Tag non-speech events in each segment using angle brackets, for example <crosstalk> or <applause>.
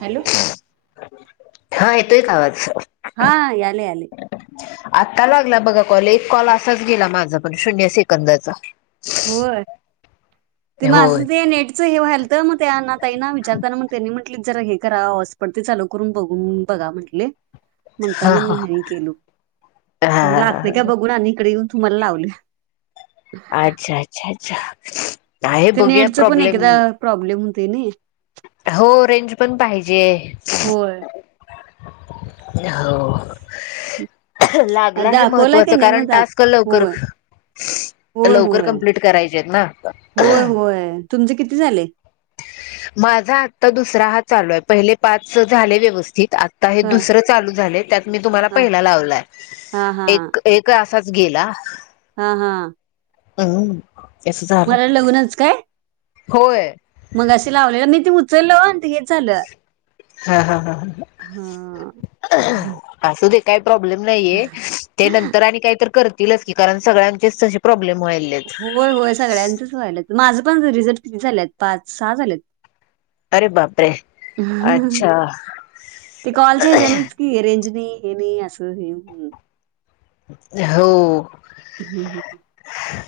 Hello हा येतोय का आवाज, हा याले आले, आत्ता लागला बघा कॉल एक कॉल असाच गेला माझा पण शून्य सेकंदाचा, हो ते म होय असं ते नेटच हे व्हायल तर मग त्यांना त ना विचारताना मग त्यांनी म्हण म्ह जरा हे हॉस्पॉट पण ते चालू करून बघून बघा म्हटले. हा म्हणताना मा केल हा मला आ का हा बघून आणि इकडे येऊन. तुम्हाला लावले, अच्छा अच्छा अच्छा, आहे ते बघूया नेटच पण प्रॉब्लेम एकदा प्रॉब्लेम होते ना, हो रेंज पण पाहिजे होय <unintelligible> हो, लागला हे दाखवला का महत्वाचं नाही मग कारण दाख टास्क लवकर होय होय लवकर होय कम्प्लीट करायचे आहेत ना होय होय तुमचे किती झाले माझा आत्ता दुसरा हा चालू आहे पहिले पाच झाले व्यवस्थित आता हे हा दुसर चालू झाले त्यात मी तुम्हाला हा पहिला लावलाय हा हा एक एक च गेला हा हा <unintelligible> झालं मला लग्नच काय होय मग अशी लावले नी ती उचल व्हय हे झालं हा हा हा हा असू दे काही प्रॉब्लेम नयीये ते होय, नंतर आणि काही तरी करतीलच कि कारण सगल्यानाचेच तसे प्रॉब्लेम व्हायलेत होय होय सगळ्यांचंच व्हायलं माझं रिझल्ट त झालेत पाच सहा झालेत अरे बापरे अच्छा ते कॉलच्या आहे जनस कि रेंज <unintelligible> <unintelligible> <unintelligible>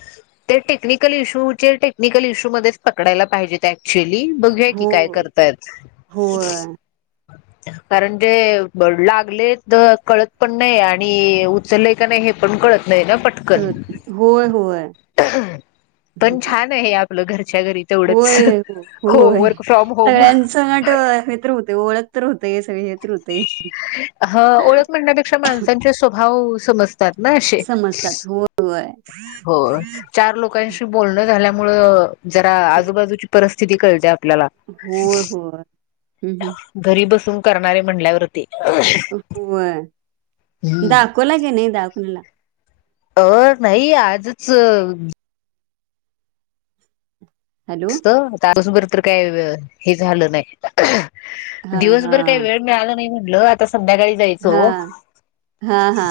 ते टेक्निकल इश्यूचे टेक्निकल इश्यूमध्येच पकडायला पाहिजेत ते ऍक्च्युअली बघू या हो, काय करताय होय. कारण ज लागले तर कळत पण नाही आणि चलय का नाही हे पण कळत नाही ना कळत पटकन नाही. होय, होय. पण हम्म. छान आहे घरच्या घरी तेवढंच होय हो होय वर्क फ्रॉम होम सगळ्यां सं नट <unintelligible> ओळख <unintelligible> ह ओळख म्हणण्यापेक्षा माणसांचे स्वभाव समजते समजतात. होय, होय. चार लोकांशी बोलणं जरा आजूबाजूची परिस्थिती कळत्यात होय, होय. हं, घरी बसून करणारे म्हणल्यावर हो हम्म दाखवला के नाही दाखववला अ नाही आजच हॅलो? तस बर तर काय हे झालं नाही हां, दिवसभर काही वेळ मिळाला नाही म्हटल आता संध्याकाळी जायचं हा हो हा हा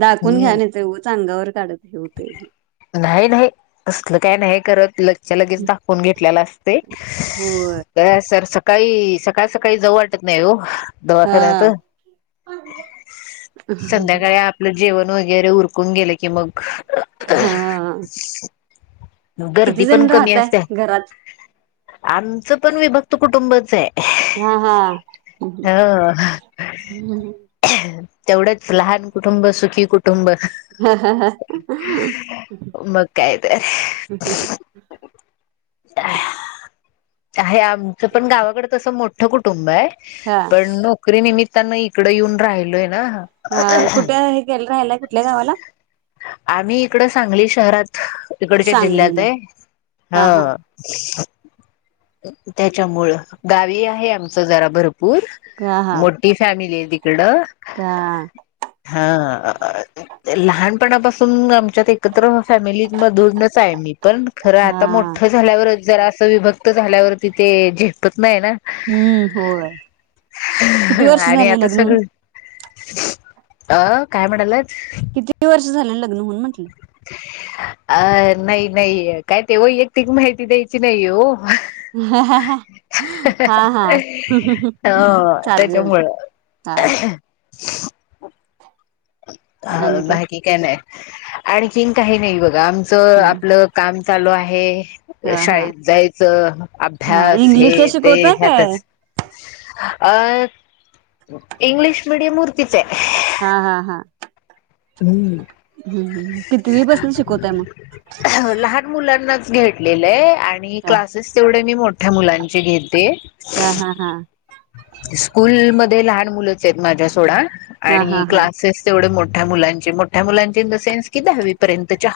दाखवून हम्म घ्या नाही तेव उगाच अंगावर काढत होतय कि नाही नाही असलं काही नाही करत ल लगेच दाखवून घेतलेला असतेय होय. तर सर काही सकाळ सकाळी जाऊ वाटत नाही हो दवाखान्यात हा संध्याकाळी आपले जेवण वगैरे उरकून गेले की मग हं गर्दी पण कमी असते घरात? आमचं पण विभक्त कुटुंबच हे हं हं ह <unintelligible> तेवढंच लहान कुटुंब सुखी कुटुं हं हं हं मग काय तर आहे आमचं पण गावाकडे तसं मोठं कुटुंब आहे हा पण नोकरी निमि त्यांना इकड येऊन राहिलोय ना हा कुठे हे गेलं राहिलय कुठल्या गावाला आम्ही इकड सांगली शहरात इकडच्या जिल्ह्यात सांगलीला आहे हा त्याच्यामुळ गावी आहे आमच जरा भरपूर हा हा मोठी फॅमिली कडा हा हा लहानपणापासून आमच्यात एकत्र फॅमिलीत मधूनच आहे मी पण खरं आता हा मोठं झाल्यावरच जरा अस विभक्त झाल्यावर तिथे झेप नाही ना हम्म होय. किती वर्ष आणि झाले आता लग्न होऊन? सगळ अ काय म्हणालात किती वर्ष झाले लग्न म्हणून म्हटलं अ नाही नाही काय ते वैयक्तिक माहिती द्यायची नाही हो हा हा ह चालेल ते त्याच्यामुळं हा अ बाकी काय नाय आणखीन काही नाही बघा आमचं आपलं काम चालू आहे हा हा शाळेत जायचं हा अभ्यास इंग्लिशला हे ते शिकवताय काय ह्यातच अ इंग्लिश मीडियम वरतीच आहे. हा हा हा. हम्म कितवी पासन शिकवताय मग ह लहान मुलांनाच घेतलेलंय आणि हा क्लासेस तेवढे मी मोठ्या मुलांचे घेते हा हा हा. स्कूल मध्ये लहान मुलंच आहेत माझ्या सोडा हा हा आणि हा क्लासेस तेवढे मोठ मोठ्या मुलांचे मोठ्या मुलांचे इन द सेन्स कि दहावी पर्यंत चा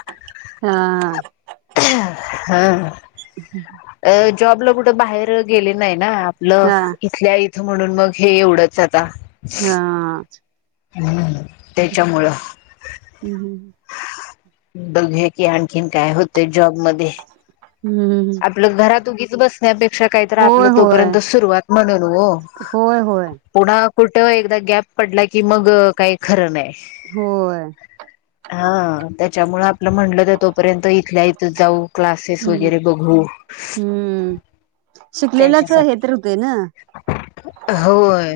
हा. हा. <unintelligible> जॉबला कुठं बाहेर गेले नाही ना आपलं हा इथल्या इथं म्हणून मग हे एवढंच आता हा. हम्म त्याच्यामुळं हम्म बघ की आणखीन काय होत जॉबमध्ये आपलं घरातूनी बसण्यापेक्षा काहीत आपलं होय होय तोपर्यंत सुरुवात म्हणून हो होय होय. कुठ एकदा गॅप पडला की मग काही खरं नाही होय हा त्याच्यामुळ आप म्हटलं तर तोपर्यंत इथल्या इथ जाऊ क्लासेस हम्म वगैरे बघू शिकलेलंच हे त्याच्यासाठी तर होतय ना. होय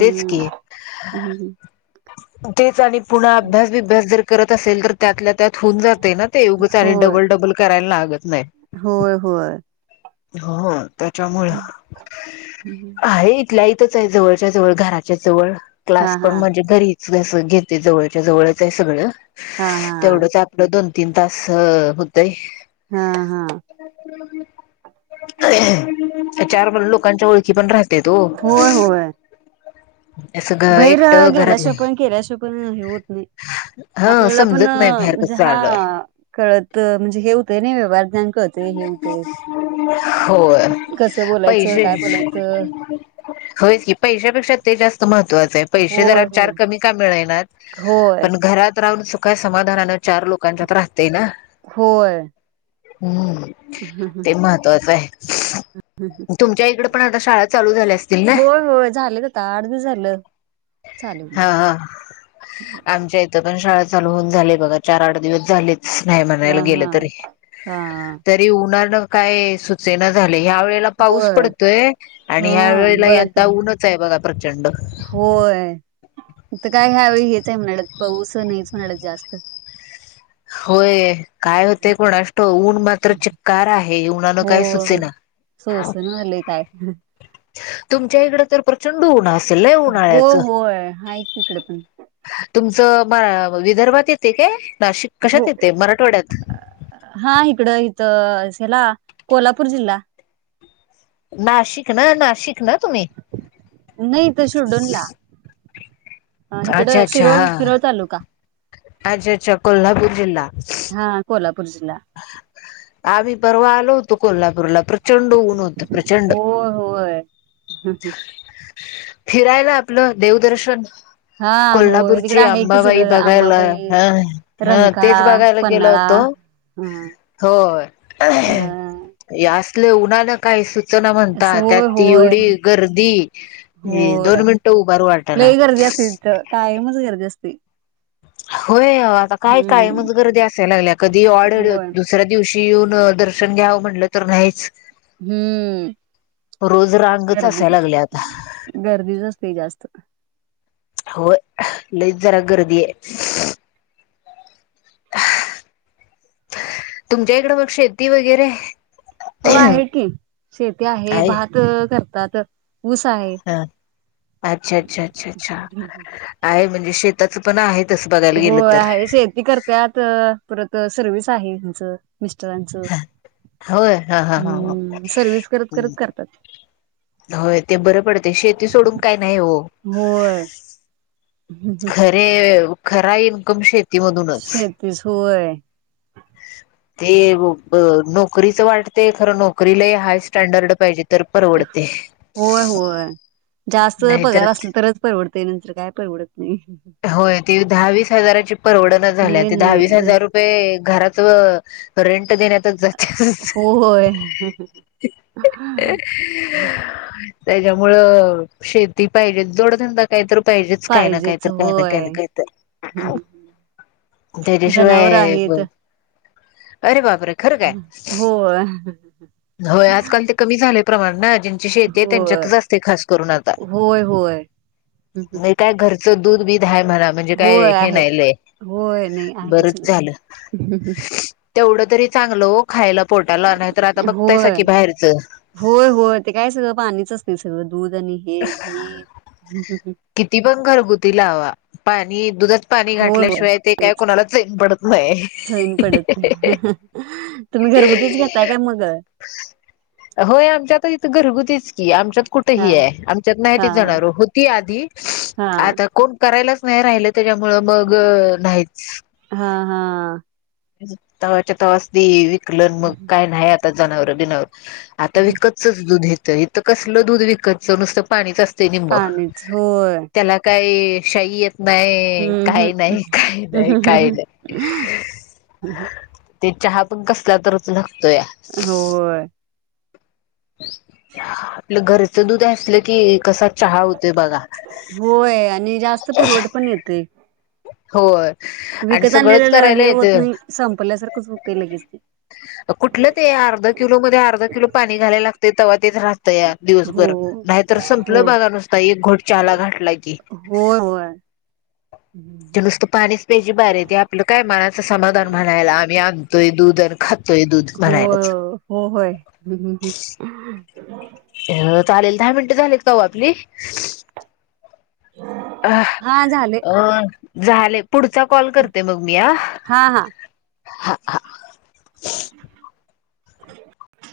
तेच की हम्म तेच आणि पुन्हा अभ्यास विभ्यास जर करत असेल तर त्यातल्या त्यात होऊन जाते ना ते एवगंच आणि होय डबल डबल करायला लाग. होय होय. हो त्याच्यामु आहे इथल्या आहे जवळच्या जवळ घराच्या जवळ हा क्लास हा पण म्हणजे जव जव सगळवढ हा हा तेवढेच आपलं दोन तीन तास होतेय. हा हा. <unintelligible> चार लोकांच्या ओळखी पण राहत्यात हो. भैर गेल्याश नाही पण केल्याश पण हे होत नाही. हा आपल्याला पण समजत नाही बाहेर म्हणजे कस हा चालू आहे कळत म्हणजे हे होतय नाही व्य हो कसं पई बोलायचं शे काय बोलायचं होयचं की पैशापेक्षा ते जास्त महत्त्वाचं आहे. पैसे होय जर चार कमी का मिळेनातं होय पण घरात राहून सुखा समाधानानं चार लोकांच्यात राहतेय ना होय हम्म. ते होय महत्त्वाचं आहे तुमच्या इकड पण आता शाळा चालू झाल्या असतील ना होय होय झालेत आता आठ दिवस झालं. चालू हा आमच्या इथं पण शाळा चालू होऊन झाले बघा चार आठ दिवस झालेच नाही हा म्हणायला गेलं हा तरी. हा. <unintelligible> काय सु सुचेना झाले ह्या वेळेला पाऊस होय पडतोय आणि हा ह्या वेळेला बघ यंदा ते ऊनच आहे बघा प्रचंड. होय तर काय ह्यावेळी हेचंय म्हणाल्यात पाऊस नाहीच म्हणाल्यात जास्त. होय काय होतेय कोणास ठाउक ऊन मात्र चिक्कार आहे उन्हानं काय सुचेना सोसना झालेयं कायं. तुमच्या इकड तर प्रचंड ऊन- लय हो उन्हाळ्याचं होय हाऐ इकडे पण. म विदर्भात येते काय नाही. हो कश्यात येते मराठवाड्यात. हा इकडं इथं कोल्हापूर जिल्हा. नाशिक ना नाशिक ना तुम्ही. नाही इथं शिरडोनला अच्छा इकडं अच्छा हा. शिरोळ शिरोळ तालुका अच्छा अच्छा कोल्हापूर जिल्हा. हा कोल्हापूर जिल्हा आम्ही परवा आलो होतो कोल्हापूरला प्र - प्रचंड ऊन होत प्रचंड. होय होय फिरायला आपलं देवदर्शन. हा होय तिकडे कोल्हापूरची आहे की अंबाबाई सगळं बघायला आंबाबाई ह हं तेच रंकाळा बघायला गेलं होत. पन्हाळा हा हो अ या असलं उन्हाला काय सु- चना असं म्हणता त्यात होय ती होय एवढी गर्दी दोन होय मिनिटं उभारू वाटाना. लई गर्दी तिथं कायमचं गर्दी असते. होय आता काय हम्म कायमच गर्दी असायला लागल्या कधी ऑड होय दुसऱ्या दिवशी. येऊन दर्शन घ्यावं म्हटलं तर नाहीच. हम्म रोज रांगच असायला गर्दीच लागल्या आता गर्दी आसते जास्त. हो लयच जरा गर्दीे आहे. तुमच्या इकडं मगं शेती वगैरे. हो आहे की शेती आहे भात करतात. ऊस आहे हा अच्छा अच्छा अच्छा अच्छा आहे म्हणजे शेताच पण आहे. तसं बघायला हो गेलं तर आहे शेती करतात परत सर्विस आहे हेंच. मिस्टरांच होय हा हा हा ह हम् सर्विस करत करत करतात. होय ते बरं पडते शेती सोडून काय नाही हो. होय खरे खरा इन्कम शेती. शेतीच होय. ते नोकरीच वाटते खरं नोकरी लय हाय स्टँडर्ड पाहिजे. तर परवडते. होय होय जास्त नाहीतर पगार असल तरच परवडते नंतर काय परवडत. नाही होय ती दहावीस हजाराची परवडना झाल्या नाही त दहावीस नाही नाही हजार रुपये घरात- रेंट देण्यातच जाते. होय <inaudible> त्याच्यामुळं शेती पाहिजेच जोडधंदा काही तर पाहिजेच काय ना काय तरं. <inaudible> अरे पाहिजेच होय हम्म जनावर आहेत बाप रे खरं काय होय होय आज काल ते कमी झाले. प्रमाण शती होय त्यांच्यात अस ख करून आ का होय होय दुधीधा मला म्हणजे काय होय हे आहे नाही लय होय नाही आहेच बरच नाही झालं तेवढं तरी चांगलं खायला पोटाला नाही तर आता बघताय स की होय. बाहेरचं होय होय ते काय सगव पाणीच असतील सर्व दूध आणि हे द किती पण घरगुती लावा पाणी दुधात पाणी होय होय घाठल्याशिवाय ते काय कोणाला सेन पडत नाही सैन पडत नाही तुम्ही घरगुतीच घेताय काय मग होय आमच्यात इथ घरगुती की आमच्यात कुठ हा ह आहे आमच्यात हा नाही जाणार होती हा आता कोण करायलाच नाही राहिलं त्याच्यामु मग नाहीच हा हा तवाच्या तवास विकल मग काय नाही आता जनावर बिनावर आता विकतचच दूध येत इ तर कसलं दूध विकतच नुसतं पाणीच असत निंब पाणीच होय त्याला काय शाही येत नाही हम्म काही नाही काही नाही काही नाही हम हम ते चहा पण कसला तर त होय आपलं घरच दूध असलं की कसा चहा होतोय बघा होय आणि जास्त पुरवठ पण येते होय आणि विकत सगळंच आणलेलं करायला हे येत होत नाही संपल्यासारखंच होते लगेच ते कुठलं ते अर्ध किलो मध्ये अर्ध किलो पाणी घालायला लागत तेच राहत या दिवसभर हो नाहीतर संपलं हो बागा नुसत एक घोट चला घाटला की हम ते नुसतं पाणीच पाहिजे बारी आहेेत आपलं काय मनाचं समाधान म्हणायला आम्ही आणतोय दुध आणि खात हो हो होय ह् ह् अ चालेल दहा मिनटं झाले काहू आपली अ हा झाले अ झाले पुढचा कॉल करते मग मी हा हा. ह हम